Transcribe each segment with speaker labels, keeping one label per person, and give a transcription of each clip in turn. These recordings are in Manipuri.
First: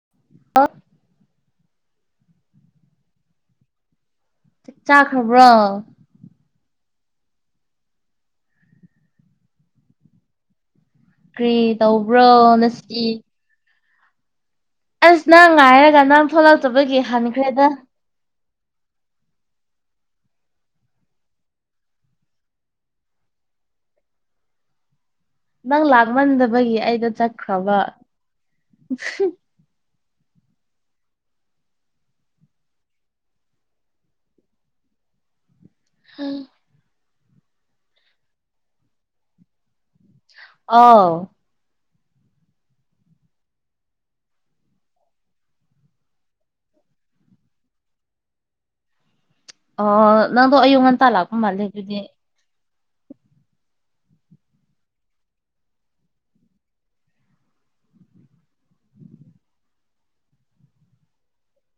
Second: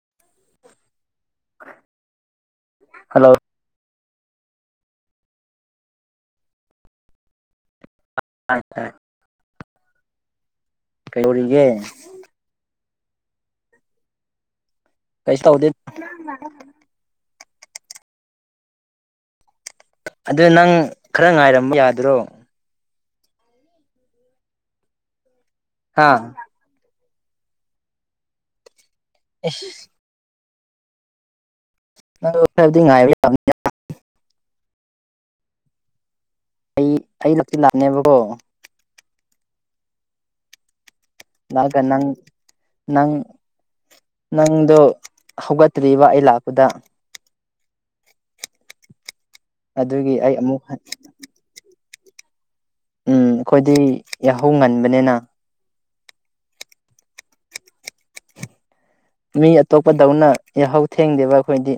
Speaker 1: [inaudible]
Speaker 2: ꯍꯜꯂꯣ
Speaker 1: ꯆꯥꯛ ꯆꯥꯈ꯭ꯔꯕ꯭ꯔꯣ
Speaker 2: ꯆꯥꯈ꯭ꯔꯦ
Speaker 1: ꯀ꯭ꯔꯤ
Speaker 2: ꯀꯩꯗꯧꯔꯤꯒꯦ
Speaker 1: ꯇꯧꯕ꯭ꯔꯣ ꯉꯁꯤ ꯑꯁ
Speaker 2: ꯀꯩꯁꯨ
Speaker 1: ꯅꯪ
Speaker 2: ꯇꯧꯗꯦ
Speaker 1: ꯉꯥꯏꯔꯒ ꯅꯪ ꯊꯣꯛꯂꯛꯇꯕꯒꯤ ꯍꯟꯈ꯭ꯔꯦꯗ
Speaker 2: ꯑꯗꯨ ꯅꯪ ꯈꯔ ꯉꯥꯏꯔꯝꯕ ꯌꯥꯗ꯭ꯔꯣ
Speaker 1: ꯅꯪ
Speaker 2: ꯍꯥ
Speaker 1: ꯂꯥꯛꯃꯟꯗꯕꯒꯤ ꯑꯩꯗꯣ ꯆꯠꯈ꯭ꯔꯕ
Speaker 2: ꯏꯁ ꯅꯪꯗꯣ ꯈꯔꯗꯤ ꯉꯥꯏꯕ [unintelligible]
Speaker 1: [unintelligible]
Speaker 2: ꯑꯩ ꯑꯩ ꯂꯛꯇꯤ ꯂꯥꯛꯅꯦꯕꯀꯣ
Speaker 1: ꯑꯥꯎ
Speaker 2: ꯂꯥꯛꯑꯒ ꯅꯪ ꯅꯪ ꯅꯪꯗꯣ ꯍꯧꯒꯠꯇ꯭ꯔꯤꯕ ꯑꯩ ꯂꯥꯛꯄꯗ ꯑꯗꯨꯒꯤ
Speaker 1: ꯑꯣ
Speaker 2: ꯑꯩ
Speaker 1: ꯅꯪꯗꯣ
Speaker 2: ꯑꯃꯨꯛ
Speaker 1: ꯑꯌꯨꯛ ꯉꯟꯇꯥ ꯂꯥꯛꯄ ꯃꯥꯜꯂꯦ ꯑꯗꯨꯗꯤ
Speaker 2: ꯎꯝ ꯑꯈꯣꯏꯗꯤ ꯌꯥꯍꯧ ꯉꯟꯕꯅꯤꯅ ꯃꯤ ꯑꯇꯣꯞꯄꯗꯧꯅ ꯌꯥꯍꯧ ꯊꯦꯡꯗꯦꯕ ꯑꯈꯣꯏꯗꯤ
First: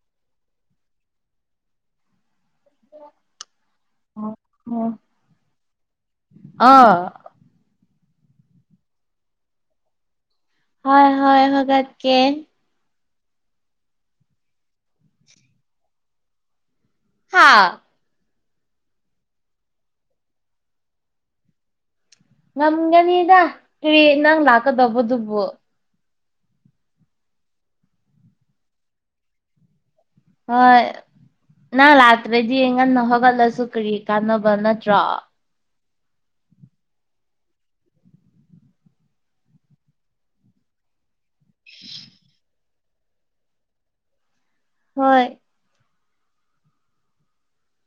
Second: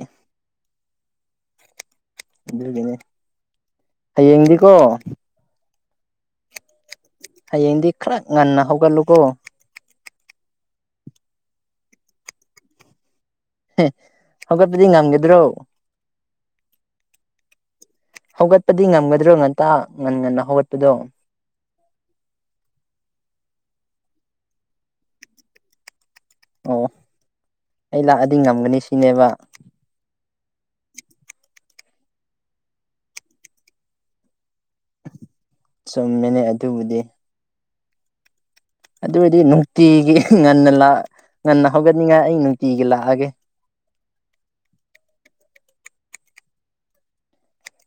Speaker 2: ꯑꯗꯨꯒꯤꯅꯦ
Speaker 1: ꯑꯣ
Speaker 2: ꯍꯌꯦꯡꯗꯤꯀꯣ
Speaker 1: ꯑꯣ ꯑꯥ
Speaker 2: ꯈꯥꯔ ꯉꯟꯅ ꯍꯧꯒꯠꯂꯨꯀꯣ
Speaker 1: ꯍꯣꯏ ꯍꯣꯏ ꯍꯧꯒꯠꯀꯦ
Speaker 2: ꯍꯧꯒꯠꯄꯗꯤ ꯉꯝꯒꯗ꯭ꯔꯣ
Speaker 1: ꯍꯥꯥ
Speaker 2: ꯍꯧꯒꯠꯄꯗꯤ ꯉꯝꯒꯗ꯭ꯔꯣ ꯉꯟꯇ ꯉꯟ ꯉꯟꯅ ꯍꯧꯒꯠꯄꯗꯣ
Speaker 1: ꯉꯝꯒꯅꯤꯗ ꯀꯔꯤ ꯅꯪ ꯂꯥꯛꯀꯗꯧꯕꯗꯨꯕꯨ
Speaker 2: ꯑꯣ ꯑꯩ ꯂꯥꯛꯑꯗꯤ ꯉꯝꯒꯅꯤ ꯁꯤꯅꯦꯕ
Speaker 1: ꯍꯣꯏ ꯅꯪ ꯂꯥꯛꯇ꯭ꯔꯗꯤ ꯉꯟꯅ ꯍꯧꯒꯠꯂꯁꯨ ꯀꯔꯤ ꯀꯥꯟꯅꯕ [unintelligible] ꯅꯠꯇ꯭ꯔꯥ
Speaker 2: ꯆꯨꯝꯃꯦꯅꯦ ꯑꯗꯨꯕꯨꯗꯤ ꯑꯗꯨ ꯑꯣꯏꯔꯗꯤ ꯅꯨꯡꯇꯤꯒꯤ ꯍꯝ ꯉꯟꯅ ꯂꯥꯛ ꯉꯟꯅ ꯍꯧꯒꯠꯅꯤꯡꯉꯥꯏ ꯑꯩ ꯇꯤꯒꯤ ꯂꯥꯛꯑꯒꯦ
Speaker 1: ꯍꯣꯏ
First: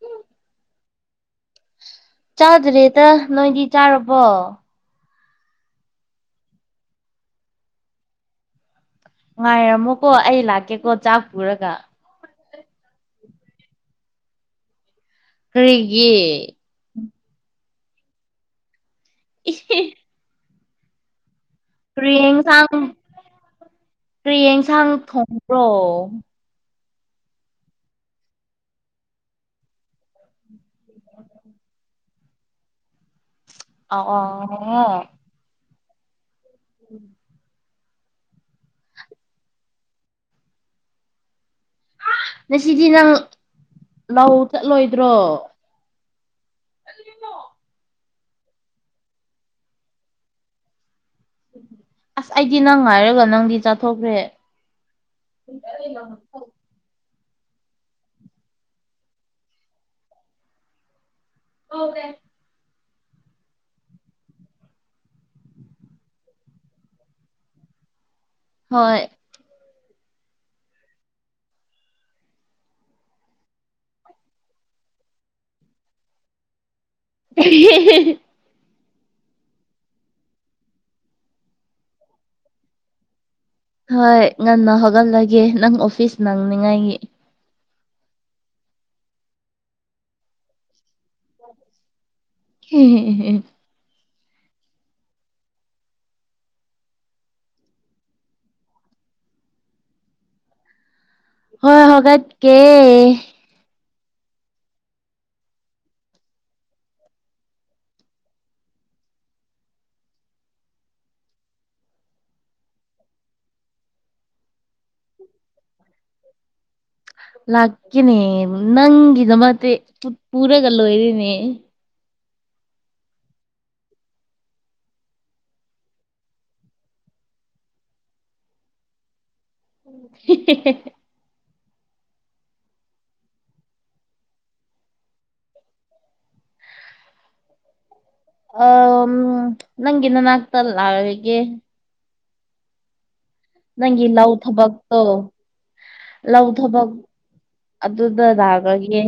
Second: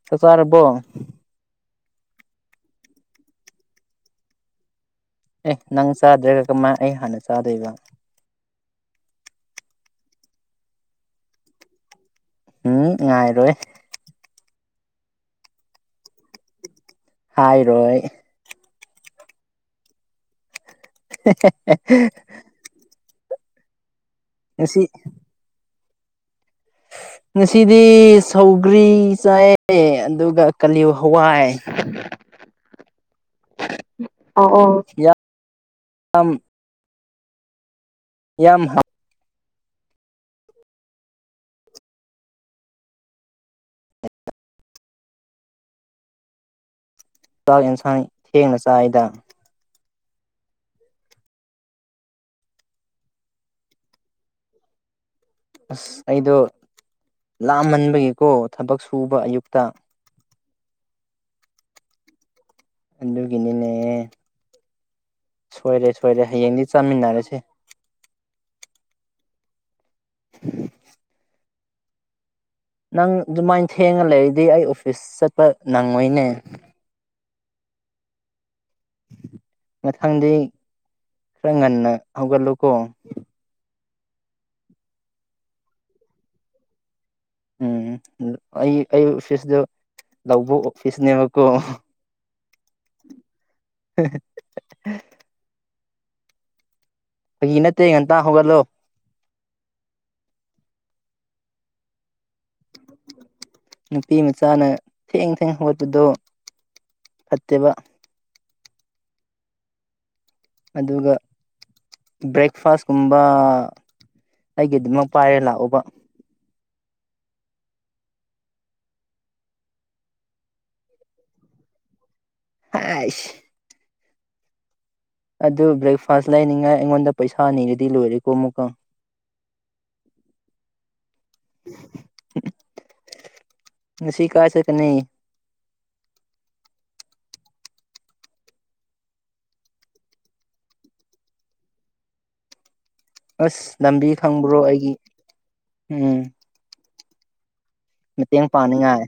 Speaker 2: ꯆꯥꯛ ꯆꯥꯔꯕꯣ
Speaker 1: ꯆꯥꯗ꯭ꯔꯤꯗ ꯅꯣꯏꯗꯤ ꯆꯥꯔꯕꯣ
Speaker 2: ꯑꯦ ꯅꯪ ꯆꯥꯗ꯭ꯔꯦꯒ ꯀꯃꯥꯏꯅ ꯑꯩ ꯍꯥꯟꯅ ꯆꯥꯗꯣꯏꯕ
Speaker 1: ꯉꯥꯏꯔꯝꯃꯣꯀꯣ ꯑꯩ ꯂꯥꯛꯀꯦꯀꯣ ꯆꯥꯛ ꯄꯨꯔꯒ
Speaker 2: ꯎꯝ ꯉꯥꯏꯔꯣꯢ
Speaker 1: ꯀ꯭ꯔꯤꯒꯤ
Speaker 2: ꯍꯥꯏꯔꯣꯏ
Speaker 1: ꯏꯍꯦ
Speaker 2: ꯑꯦꯍꯦꯍꯦ
Speaker 1: ꯀꯔꯤ ꯑꯤꯟꯁꯥꯡ ꯀ꯭ꯔꯤ
Speaker 2: ꯉꯁꯤ
Speaker 1: ꯏꯟꯁꯥꯡ ꯊꯣꯡꯕ꯭ꯔꯣ
Speaker 2: ꯉꯁꯤꯗꯤ ꯁꯧꯒ꯭ꯔꯤ ꯆꯥꯏꯌꯦ ꯑꯗꯨꯒ ꯀꯥꯂꯤ ꯍꯋꯥꯏ
Speaker 1: ꯑꯋꯣ ꯑꯋꯣ ꯑꯋꯣ
Speaker 2: ꯑꯝ
Speaker 1: ꯎꯝ
Speaker 2: ꯌꯥꯝ ꯍꯞ
Speaker 1: ꯉꯁꯤꯗꯤ ꯅꯪ ꯂꯧ ꯆꯠꯂꯣꯏꯗ꯭ꯔꯣ ꯑꯗꯨꯒꯤꯝ
Speaker 2: ꯆꯥꯛ ꯌꯦꯟꯁꯥꯡ ꯊꯦꯡꯅ ꯆꯥꯏꯌꯦꯗ
Speaker 1: ꯑꯁ ꯑꯩꯗꯤ ꯅꯪ ꯉꯥꯏꯔꯒ ꯅꯪꯗꯤ ꯆꯥꯊꯣꯛꯈ꯭ꯔꯦ
Speaker 2: ꯑꯁ ꯑꯩꯗꯣ
Speaker 1: [unintelligible]
Speaker 2: ꯂꯥꯝꯃꯟꯕꯒꯤꯀꯣ ꯊꯕꯛ ꯁꯨꯕ ꯑꯌꯨꯛꯇ
Speaker 1: ꯍꯧꯇꯦ
Speaker 2: ꯑꯗꯨꯒꯤꯅꯤꯅꯦ ꯁꯣꯏꯔꯦ ꯁꯣꯏꯔꯦ ꯍꯌꯦꯡꯗꯤ ꯆꯥꯃꯤꯟꯅꯔꯁꯤ
Speaker 1: ꯍꯣꯏ
Speaker 2: [inaudible] ꯅꯪ ꯑꯗꯨꯃꯥꯏꯅ ꯊꯦꯡꯉ ꯂꯩꯔꯗꯤ ꯑꯩ ꯑꯣꯐꯤꯁ ꯆꯠꯄ ꯅꯪꯉꯣꯏꯅꯦ
Speaker 1: ꯑꯦꯍꯦꯍꯦꯍꯦ
Speaker 2: ꯃꯊꯪꯗꯤ ꯈꯔ ꯉꯟꯅ ꯍꯧꯒꯠꯂꯨꯀꯣ
Speaker 1: ꯍꯣꯏ ꯉꯟꯅ ꯍꯧꯒꯠꯂꯒꯦ ꯅꯪ ꯑꯣꯐꯤꯁ ꯅꯪꯅꯤꯉꯥꯏꯒꯤ
Speaker 2: ꯎꯝ ꯑꯩ ꯑꯩ ꯑꯣꯐꯤꯁꯇꯣ ꯂꯧꯕꯨꯛ ꯑꯣꯐꯤꯁꯅꯦꯕꯀꯣ
Speaker 1: ꯍꯦꯍꯦꯍꯦ
Speaker 2: ꯍꯦꯍꯦꯍꯦꯍꯦ ꯐꯒꯤ ꯅꯠꯇꯦ ꯉꯟꯇꯥ ꯍꯧꯒꯠꯂꯣ
Speaker 1: ꯍꯣꯏ ꯍꯧꯒꯠꯀꯦ
Speaker 2: ꯅꯨꯄꯤ ꯃꯆꯥꯅ ꯊꯦꯡ ꯊꯦꯡꯅ ꯍꯧꯒꯠꯄꯗꯣ ꯐꯠꯇꯦꯕ ꯑꯗꯨꯒ ꯕ꯭ꯔꯦꯛꯐꯥꯁꯀꯨꯝꯕ ꯑꯩꯒꯤꯗꯃꯛ ꯄꯥꯏꯔ ꯂꯥꯛꯎꯕ
Speaker 1: [inaudible] ꯂꯥꯛꯀꯦꯅꯦ ꯅꯪꯒꯤꯗꯃꯛꯇꯤ ꯄꯨꯔꯒ ꯂꯣꯏꯔꯦꯅꯦ
Speaker 2: ꯍꯩꯁ ꯑꯗꯨ ꯕ꯭ꯔꯦꯛꯐꯥꯁ ꯂꯩꯅꯤꯡꯉꯥꯏ ꯑꯩꯉꯣꯟꯗ ꯄꯩꯁꯥ ꯅꯤꯔꯗꯤ ꯂꯣꯏꯔꯦꯀꯣ ꯑꯃꯨꯛꯀ
Speaker 1: ꯍꯦ ꯍꯦ ꯍꯦ
Speaker 2: ꯉꯁꯤ ꯀꯥꯏ ꯆꯠꯀꯅꯤ
Speaker 1: ꯑ ꯑꯝ ꯅꯪꯒꯤ ꯅꯅꯥꯛꯇ ꯂꯥꯛꯔꯒꯦ
Speaker 2: ꯑꯁ
Speaker 1: ꯅꯪꯒꯤ
Speaker 2: ꯂꯝꯕꯤ
Speaker 1: ꯂꯧ
Speaker 2: ꯈꯪꯕ꯭ꯔꯣ ꯑꯩꯒꯤ
Speaker 1: ꯊꯕꯛꯇꯣ
Speaker 2: ꯎꯝ
Speaker 1: ꯂꯧ ꯊꯕꯛ ꯑꯗꯨꯗ
Speaker 2: ꯃꯇꯦꯡ
Speaker 1: ꯂꯥꯛꯔꯒꯦ
Speaker 2: ꯄꯥꯡꯅꯤꯡꯉꯥꯏ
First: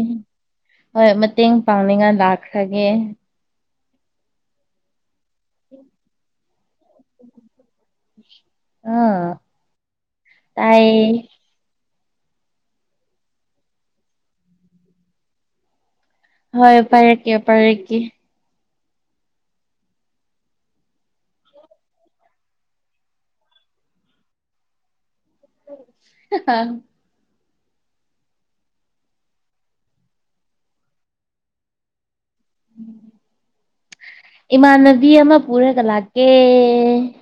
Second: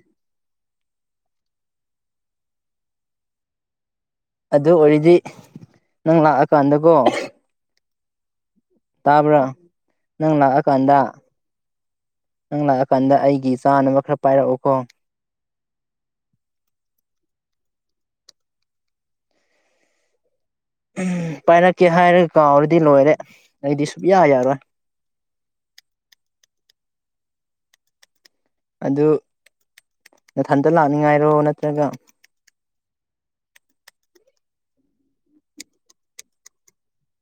Speaker 1: ꯍꯣꯏ ꯃꯇꯦꯡ ꯄꯥꯡꯅꯤꯡꯉꯥꯏ ꯂꯥꯛꯈ꯭ꯔꯒꯦ
Speaker 2: ꯑꯗꯨ ꯑꯣꯏꯔꯗꯤ ꯅꯪ ꯂꯥꯛꯑꯀꯥꯟꯗꯀꯣ
Speaker 1: ꯑꯥ
Speaker 2: ꯇꯥꯕ꯭ꯔꯥ ꯅꯪ ꯂꯥꯛꯑꯀꯥꯟꯗ
Speaker 1: ꯇꯥꯏꯌꯦ
Speaker 2: ꯅꯪ ꯂꯥꯛꯑꯀꯥꯟꯗ ꯑꯩꯒꯤ ꯆꯥꯅꯕ ꯈꯔ ꯄꯥꯏꯔꯛꯎꯀꯣ
Speaker 1: ꯍꯣꯏ ꯄꯥꯏꯔꯛꯀꯦ ꯄꯥꯏꯔꯛꯀꯦ
Speaker 2: ꯍꯝ ꯄꯥꯏꯔꯛꯀꯦ ꯍꯥꯏꯔꯒ ꯀꯥꯎꯔꯗꯤ ꯂꯣꯏꯔꯦ ꯑꯩꯗꯤ ꯁꯨꯌꯥ ꯌꯥꯔꯣꯏ
Speaker 1: ꯍ ꯑꯥ
Speaker 2: ꯑꯗꯨ ꯅꯊꯟꯇ ꯂꯥꯛꯅꯤꯡꯉꯥꯏꯔꯣ ꯅꯠꯇ꯭ꯔꯒ
Speaker 1: ꯏꯃꯥꯟꯅꯕꯤ ꯑꯃ ꯄꯨꯔꯒ ꯂꯥꯛꯀꯦ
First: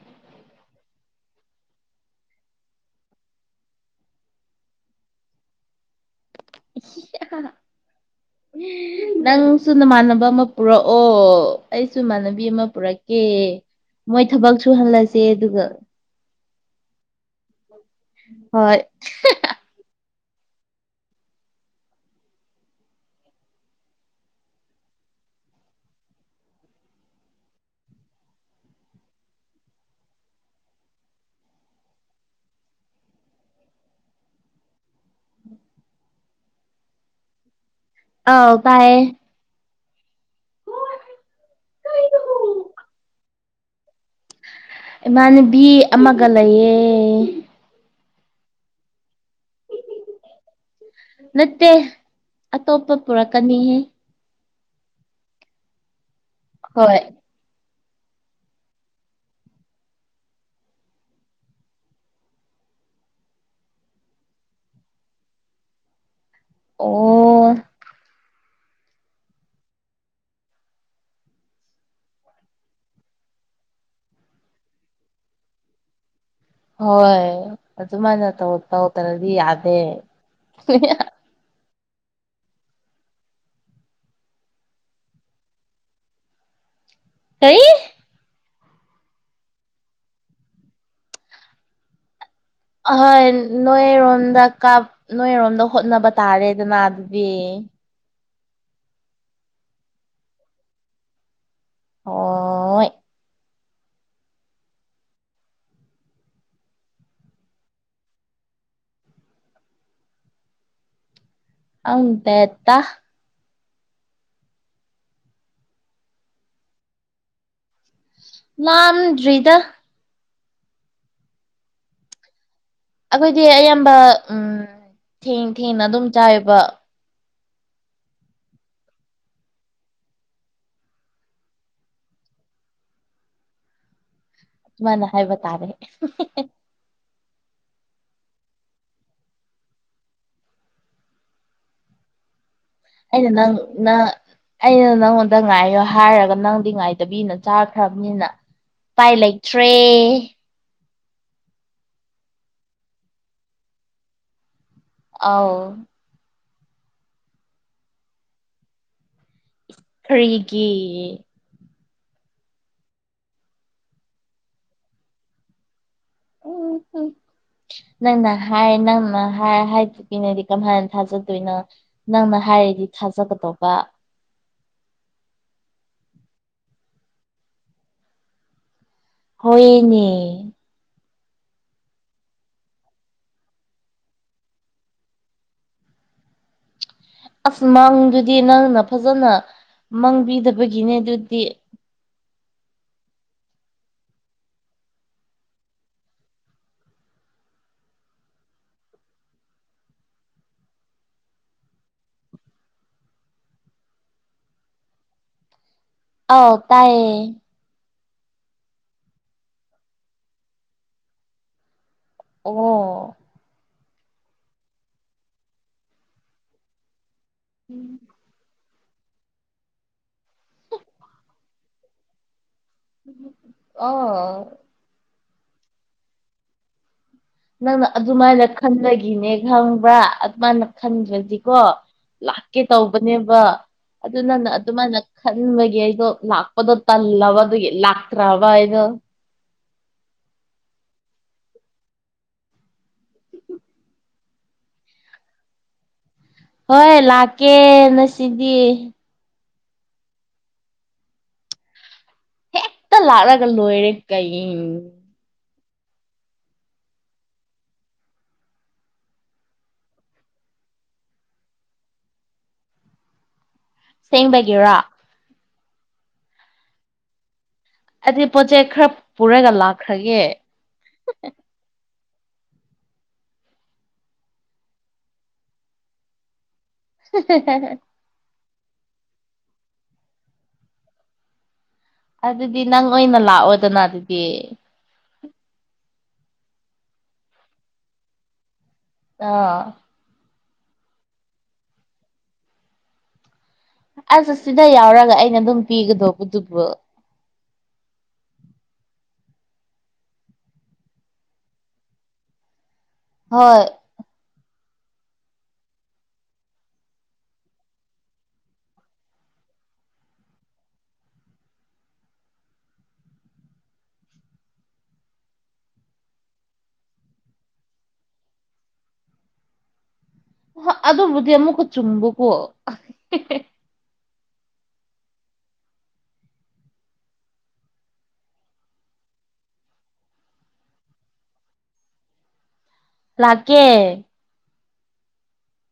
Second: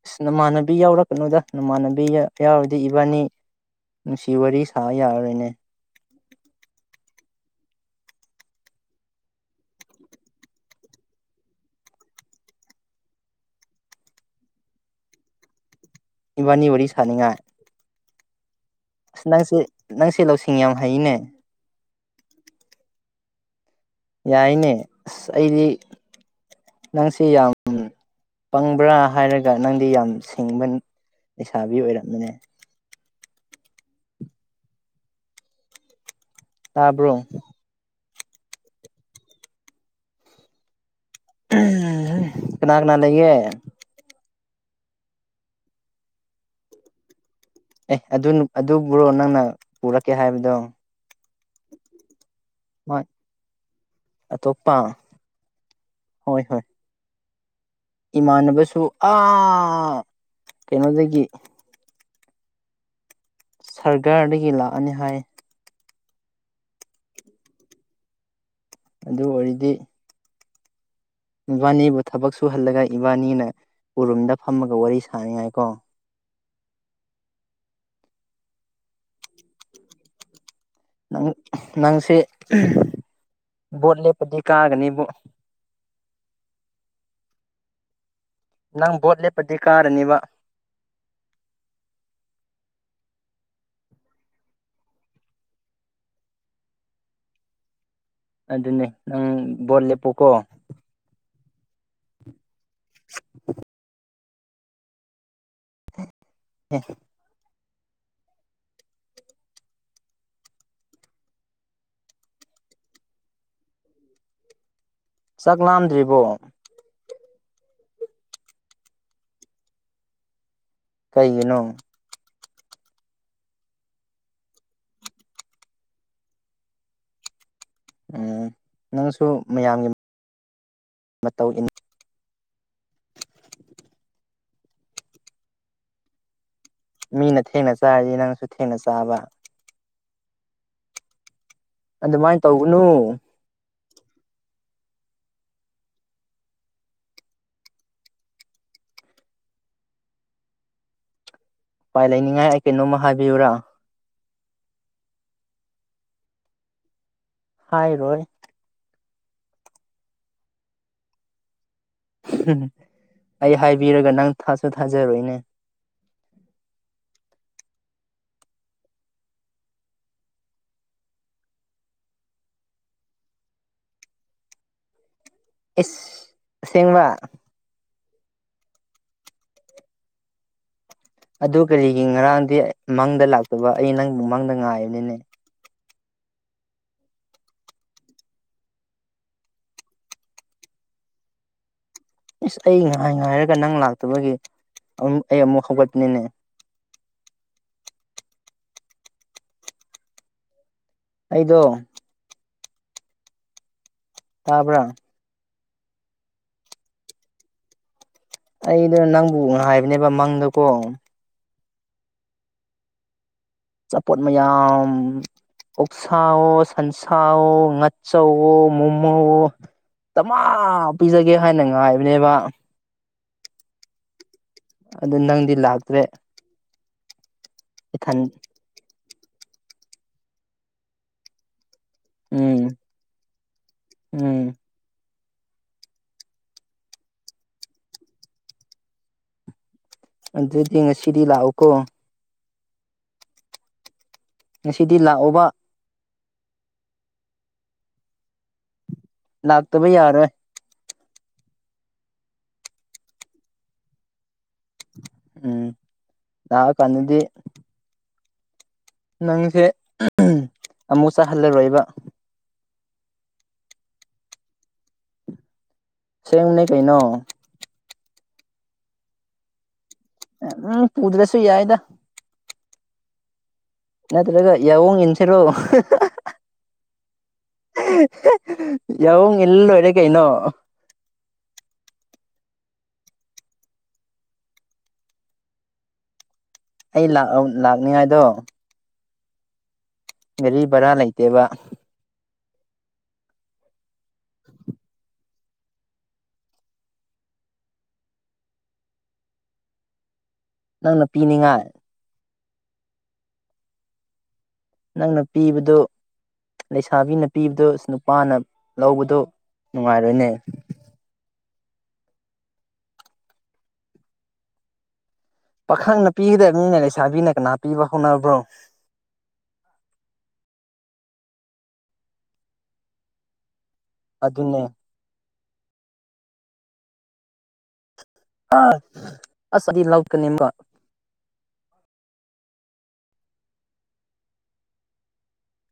Speaker 2: ꯑꯁ ꯅꯃꯥꯟꯅꯕꯤ ꯌꯥꯎꯔꯛꯀꯅꯨꯗ ꯅꯃꯥꯟꯅꯕꯤꯒ ꯌꯥꯎꯔꯗꯤ ꯏꯕꯥꯅꯤ ꯅꯨꯡꯁꯤ ꯋꯥꯔꯤ ꯁꯥ ꯌꯥꯔꯔꯣꯏꯅꯦ
Speaker 1: ꯏꯍꯤ ꯍꯥꯍꯥ ꯅꯪꯁꯨ ꯅꯃꯥꯟꯅꯕ ꯑꯃ ꯄꯨꯔꯛꯑꯣ ꯑꯩꯁꯨ ꯏꯃꯥꯟꯅꯕꯤ ꯑꯃ ꯄꯨꯔꯛꯀꯦ ꯑꯦ ꯃꯣꯏ ꯊꯕꯛ ꯁꯨꯍꯜꯂꯁꯦ ꯑꯗꯨꯒ
Speaker 2: ꯏꯕꯥꯅꯤ ꯋꯥꯔꯤ ꯁꯥꯅꯤꯡꯉꯥꯏ
Speaker 1: ꯍꯣꯏ
Speaker 2: ꯑꯁ ꯅꯪꯁꯦ ꯅꯪꯁꯦ ꯂꯧꯁꯤꯡ ꯌꯥꯝ ꯍꯩꯅꯦ ꯌꯥꯏꯅꯦ ꯑꯁ ꯑꯩꯗꯤ ꯅꯪꯁꯦ ꯌꯥꯝ ꯄꯪꯕ꯭ꯔꯥ ꯍꯥꯏꯔꯒ ꯅꯪꯗꯤ ꯌꯥꯝ ꯁꯤꯡꯕꯅꯤ ꯂꯩꯁꯥꯕꯤ ꯑꯣꯏꯔꯝꯃꯤꯅꯦ ꯇꯥꯕ꯭ꯔꯣ
Speaker 1: ꯑꯧ ꯇꯥꯏꯌꯦ
Speaker 2: ꯎꯝꯍꯝ ꯀꯅꯥ ꯀꯅꯥ ꯂꯩꯒꯦ
Speaker 1: ꯏꯃꯥꯟꯅꯕꯤ ꯑꯃꯒ ꯂꯩꯌꯦ
Speaker 2: ꯑꯦ ꯑꯗꯨ ꯑꯗꯨꯕꯨꯔꯣ ꯅꯪꯅ ꯄꯨꯔꯛꯀꯦ ꯍꯥꯏꯕꯗꯣ
Speaker 1: ꯅꯠꯇꯦ ꯑꯇꯣꯞꯄ ꯄꯨꯔꯛꯀꯅꯤꯍꯦ
Speaker 2: ꯄꯥꯝ
Speaker 1: ꯍꯣꯏ
Speaker 2: ꯏꯃꯥꯟꯅꯕꯁꯨ ꯑꯥ ꯀꯩꯅꯣꯗꯒꯤ ꯁ꯭ꯔꯒꯔꯗꯒꯤ ꯂꯥꯛꯑꯅꯤ ꯍꯥꯏ
Speaker 1: ꯑꯣ
Speaker 2: ꯑꯗꯨ ꯑꯣꯏꯔꯗꯤ ꯃꯕꯥꯅꯤꯕꯨ ꯊꯕꯛ ꯁꯨꯍꯜꯂꯒ ꯏꯕꯥꯅꯤꯅ ꯎꯔꯨꯝꯗ ꯐꯝꯃꯒ ꯋꯥꯔꯤ ꯁꯥꯅꯤꯡꯉꯥꯏꯀꯣ
Speaker 1: ꯍꯣꯏ ꯑꯗꯨꯃꯥꯏꯅ ꯇꯧ ꯇꯧꯗꯔꯗꯤ ꯌꯥꯗꯦ
Speaker 2: ꯅꯪ ꯅꯪꯁꯦ ꯕꯣꯠ ꯂꯦꯞꯄꯗꯤ ꯀꯥꯒꯅꯤꯕꯨ
Speaker 1: ꯀꯔꯤ
Speaker 2: ꯅꯪ ꯚꯣꯠ ꯂꯦꯞꯄꯗꯤ ꯀꯥꯔꯅꯤꯕ
Speaker 1: ꯑꯍꯣꯏ ꯅꯣꯏꯔꯣꯝꯗ ꯀꯞ ꯅꯣꯏꯔꯣꯝꯗ ꯍꯣꯠꯅꯕ ꯇꯥꯔꯦꯗꯅ ꯑꯗꯨꯗꯤ
Speaker 2: ꯑꯗꯨꯅꯦ ꯅꯪ ꯕꯣꯠ ꯂꯦꯞꯄꯨꯀꯣ
Speaker 1: ꯍꯣꯏ
Speaker 2: ꯑꯦꯍꯦ
Speaker 1: ꯈꯪꯗꯦꯇ
Speaker 2: ꯆꯥꯛ ꯂꯥꯝꯗ꯭ꯔꯤꯕꯣ
Speaker 1: ꯂꯥꯝꯗ꯭ꯔꯤꯗ
Speaker 2: ꯀꯩꯒꯤꯅꯣ
Speaker 1: ꯑꯈꯣꯏꯗꯤ ꯑꯌꯥꯝꯕ ꯎꯝ ꯊꯦꯡ ꯊꯦꯡꯅ ꯑꯗꯨꯝ ꯆꯥꯏꯑꯦꯕ
Speaker 2: ꯎꯝ ꯅꯪꯁꯨ ꯃꯌꯥꯝꯒꯤ ꯃꯇꯧ ꯏꯟ
Speaker 1: ꯗꯨꯃꯥꯏꯅ ꯍꯥꯕꯏ ꯇꯥꯔꯦ
Speaker 2: ꯃꯤꯅ ꯊꯦꯡꯅ ꯆꯥꯔꯗꯤ ꯅꯪꯁꯨ ꯊꯦꯡꯅ ꯆꯥꯕ ꯑꯗꯨꯃꯥꯏꯅ ꯇꯧꯒꯅꯨ
Speaker 1: ꯅ ꯑꯩꯅ ꯅꯪꯉꯣꯟꯗ ꯉꯥꯏꯌꯣ ꯍꯥꯏꯔꯒ ꯅꯪꯗꯤ ꯉꯥꯏꯗꯕꯤꯅ ꯆꯥꯈ꯭ꯔꯕꯅꯤꯅ ꯎꯄꯥꯏ ꯂꯩꯇ꯭ꯔꯦ
Speaker 2: ꯎꯄꯥꯏ ꯂꯩꯅꯤꯡꯉꯥꯏ ꯑꯩ ꯀꯩꯅꯣꯝꯃ ꯍꯥꯏꯕꯤꯌꯨꯨꯔꯥ
Speaker 1: ꯑꯧ
Speaker 2: ꯍꯥꯏꯔꯣꯏ
Speaker 1: ꯀꯔꯤꯒꯤ
Speaker 2: ꯑꯩ ꯍꯥꯏꯕꯤꯔꯒ ꯅꯪ ꯊꯥꯁꯨ ꯊꯥꯖꯔꯣꯏꯅꯦ
Speaker 1: [unintelligible] ꯅꯪꯅ ꯍꯥꯏ ꯅꯪꯅ ꯍꯥꯏ ꯍꯥꯏꯗꯤ [unintelligible] ꯀꯝꯍꯥꯏꯅ ꯊꯥꯖꯗꯣꯏꯅꯣ ꯅꯪꯅ ꯍꯥꯏꯔꯗꯤ ꯊꯥꯖꯒꯗꯧꯕ
Speaker 2: ꯏꯁ ꯑꯁꯦꯡꯕ
Speaker 1: ꯍꯣꯏꯅꯦ
Speaker 2: ꯑꯗꯨ ꯀꯔꯤꯒꯤ ꯉꯔꯥꯡꯗꯤ ꯃꯪꯗ ꯂꯥꯛꯇꯕ ꯑꯩ ꯅꯪ ꯃꯪꯗ ꯉꯥꯏꯕꯅꯤꯅꯦ
Speaker 1: ꯑꯁ ꯃꯪꯗꯨꯗꯤ ꯅꯪꯅ ꯐꯖꯅ ꯃꯪꯕꯤꯗꯕꯒꯤꯅꯦ ꯗꯨꯗꯤ
Speaker 2: ꯏꯁ ꯑꯩ ꯅꯍꯥꯟ ꯉꯥꯏꯔꯒ ꯅꯪ ꯂꯥꯛꯇꯕꯒꯤ ꯑꯃꯨꯛ ꯑꯩ ꯑꯃꯨꯛ ꯍꯧꯒꯠꯄꯅꯤꯅꯦ
Speaker 1: [inaudible]
Speaker 2: ꯑꯩꯗꯣ ꯇꯥꯕ꯭ꯔꯥ
Speaker 1: ꯑꯧ ꯇꯥꯏꯌꯦ
Speaker 2: ꯑꯩꯗꯣ ꯅꯪꯕꯨ ꯉꯥꯏꯕꯅꯦꯕ ꯃꯪꯗꯀꯣ
Speaker 1: ꯑꯣ
Speaker 2: ꯑꯆꯥꯄꯣꯠ ꯃꯌꯥꯝ ꯑꯣꯛꯁꯥꯋꯣ ꯁꯟꯁ ꯁꯥꯑꯣ ꯉꯥꯆꯧꯋꯣ ꯃꯣꯃꯣꯑꯣ ꯗꯃꯥ ꯄꯤꯖꯒꯦ ꯍꯥꯏꯅ ꯉꯥꯏꯕꯅꯦꯕ
Speaker 1: ꯑꯣ
Speaker 2: ꯑꯗꯨ ꯅꯪꯗꯤ ꯂꯥꯛꯇ꯭ꯔꯦ
Speaker 1: ꯅꯪꯅ
Speaker 2: ꯏꯊꯟ
Speaker 1: ꯑꯗꯨꯃꯥꯏꯅ ꯈꯟꯕꯒꯤꯅꯦ ꯈꯪꯕ꯭ꯔꯥ ꯑꯗꯨꯃꯥꯏꯅ ꯈꯟꯗ꯭ꯔꯗꯤꯀꯣ ꯂꯥꯛꯀꯦ
Speaker 2: ꯎꯝ
Speaker 1: ꯇꯧꯕꯅꯦꯕ ꯑꯗꯨꯅ
Speaker 2: ꯎꯝ
Speaker 1: ꯅꯪ ꯑꯗꯨꯃꯥꯏꯅ ꯈꯟꯕꯒꯤ ꯑꯩꯗꯣ ꯂꯥꯛꯄꯗꯣ ꯇꯜꯂꯕꯗꯨꯒꯤ ꯂꯥꯛꯇ꯭ꯔꯥꯕ ꯑꯩꯗꯣ
Speaker 2: ꯑꯗꯨꯗꯤ ꯉꯁꯤꯗꯤ ꯂꯥꯛꯎꯀꯣ ꯉꯁꯤꯗꯤ ꯂꯥꯛꯑꯣꯕ
Speaker 1: ꯍꯣꯏ ꯂꯥꯛꯀꯦ ꯅ ꯁꯤꯗꯤ
Speaker 2: ꯂꯥꯛꯇꯕ ꯌꯥꯔꯣꯏ
Speaker 1: ꯍꯦꯛꯇ ꯂꯥꯛꯂꯒ ꯂꯣꯏꯔꯦ ꯀꯩ
Speaker 2: ꯎꯝ ꯂꯥꯛ ꯑ ꯀꯥꯟꯗꯗꯤ ꯅꯪꯁꯦ ꯑꯃꯨꯛ ꯆꯠꯍꯜꯂꯔꯣꯏꯕ
Speaker 1: ꯊꯦꯡꯕꯒꯤꯔꯥ
Speaker 2: ꯁꯦꯡꯕꯅꯦ ꯀꯩꯅꯣ
Speaker 1: ꯑꯩꯗꯨꯗꯤ ꯄꯣꯠ ꯆꯩ ꯈꯔ ꯄꯨꯔꯒ ꯂꯥꯛ
Speaker 2: ꯎꯝ ꯄꯨꯗ꯭ꯔꯁꯨ ꯌꯥꯏꯗ ꯅꯠꯇ꯭ꯔꯒ ꯌꯥꯑꯣꯡ ꯏꯟꯁꯤꯔꯣ
Speaker 1: [inaudible]
Speaker 2: ꯌꯥꯎꯌꯣꯡ ꯏꯜꯂ ꯂꯣꯏꯔꯦ ꯀꯩꯅꯣ
Speaker 1: ꯑꯗꯨꯗꯤ ꯅꯪ ꯑꯣꯏꯅ ꯂꯥꯛꯑꯣꯗꯅ ꯑꯗꯨꯗꯤ
Speaker 2: ꯑꯩ ꯂꯥꯛ ꯂꯥꯛꯅꯤꯡꯉꯥꯏꯗꯣ
Speaker 1: ꯑꯥ
Speaker 2: ꯒꯥꯔꯤ ꯚꯔꯥ ꯂꯩꯇꯦꯕ
Speaker 1: ꯑꯁ ꯁꯤꯗ ꯌꯥꯎꯔꯒ ꯑꯩꯅ ꯑꯗꯨꯝ ꯄꯤꯒꯗꯧꯕꯗꯨꯕꯨ [inaudible]
Speaker 2: ꯅꯪꯅ ꯄꯤꯅꯤꯡꯉꯥꯏ
Speaker 1: ꯍꯣꯏ
Speaker 2: ꯅꯪꯅ ꯄꯤꯕꯗꯨ ꯂꯩꯁꯥꯕꯤꯅ ꯄꯤꯕꯗꯨ ꯅꯨꯄꯥꯅ ꯂꯧꯕꯗꯨ ꯅꯨꯡꯉꯥꯏꯔꯣꯏꯅꯦ ꯄꯥꯈꯪꯅ ꯄꯤꯒꯗꯕꯅꯤꯅ ꯂꯩꯁꯥꯕꯤꯅ ꯀꯅꯥ ꯄꯤꯕ ꯍꯣꯠꯅꯕ꯭ꯔꯣ
Speaker 1: ꯍ ꯑꯗꯨꯕꯨꯗꯤ ꯑꯃꯨꯛꯀ ꯆꯨꯝꯕꯀꯣ
Speaker 2: ꯑꯗꯨꯅꯦ ꯑꯥ ꯑꯁ ꯑꯩꯗꯤ ꯂꯧꯀꯅꯤ ꯑꯃꯨꯀ
Speaker 1: ꯂꯥꯛꯀꯦ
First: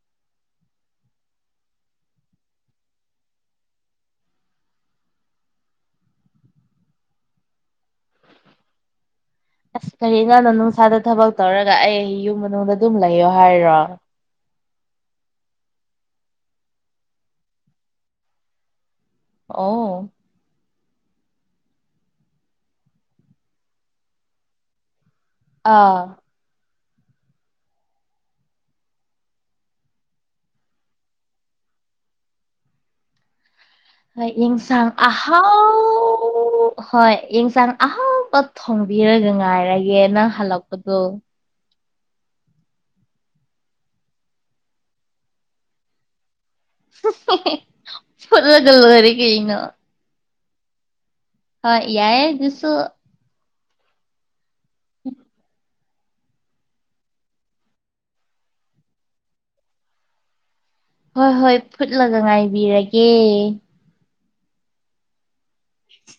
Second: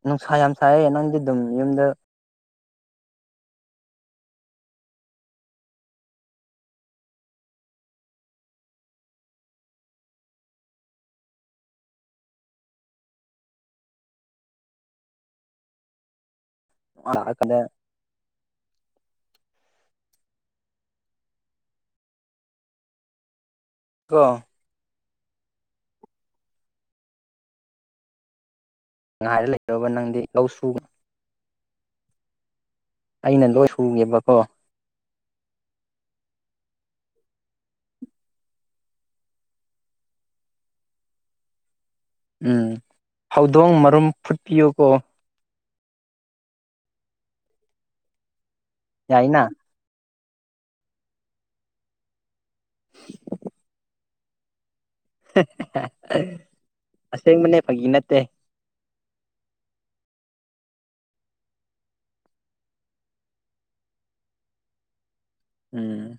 Speaker 2: ꯅꯨꯡꯁꯥ ꯌꯥꯝ ꯁꯥꯏꯌꯦ ꯅꯪꯗꯤ ꯑꯗꯨꯝ ꯌꯨꯝꯗ
Speaker 1: ꯑꯁ ꯀꯔꯤ ꯅꯣ ꯅꯨꯡꯁꯥꯗ ꯊꯕꯛ ꯇꯧꯔꯒ ꯑꯩ ꯌꯨꯝ ꯃꯅꯨꯡꯗ ꯑꯗꯨꯝ ꯂꯩꯌꯣ ꯍꯥꯏꯔꯣ
Speaker 2: ꯄꯥꯗꯂꯦ
Speaker 1: ꯑꯣ
Speaker 2: ꯀꯣ
Speaker 1: ꯑꯥ
Speaker 2: ꯉꯥꯏꯔ ꯂꯩꯗꯧꯕ ꯅꯪꯗꯤ ꯂꯧ ꯁꯨꯕ ꯑꯩꯅ ꯂꯣꯏ
Speaker 1: ꯀꯩ
Speaker 2: ꯁꯨꯒꯦꯕꯀꯣ
Speaker 1: ꯏꯪꯁꯥꯡ ꯑꯍꯥꯎ ꯍꯣꯏ ꯌꯦꯡꯁꯥꯡ ꯑꯍꯥꯎꯕ ꯊꯣꯡꯕꯤꯔꯒ ꯉꯥꯏꯔꯒꯦ ꯒꯦ ꯅꯪ ꯍꯜꯂꯛꯄꯗꯣ
Speaker 2: ꯎꯝ ꯍꯧꯗꯣꯡ ꯃꯔꯨꯝ ꯐꯨꯠꯄꯤꯌꯣꯀꯣ
Speaker 1: ꯍꯨ ꯍꯦ ꯍꯦ ꯐꯨꯠꯂꯒ ꯂꯣꯏꯔꯣ
Speaker 2: ꯌꯥꯏꯅ
Speaker 1: ꯀꯩꯅꯣ ꯍꯣꯏ ꯌꯥꯏꯌꯦ ꯑꯗꯨꯁꯨ
Speaker 2: ꯑꯁꯦꯡ ꯕꯅꯦ ꯐꯥꯒꯤ ꯅꯠꯇꯦ
Speaker 1: ꯍꯣꯏ ꯍꯣꯏ ꯐꯨꯠꯂꯒ ꯉꯥꯏꯕꯤꯔꯒꯦ
Speaker 2: ꯎꯝ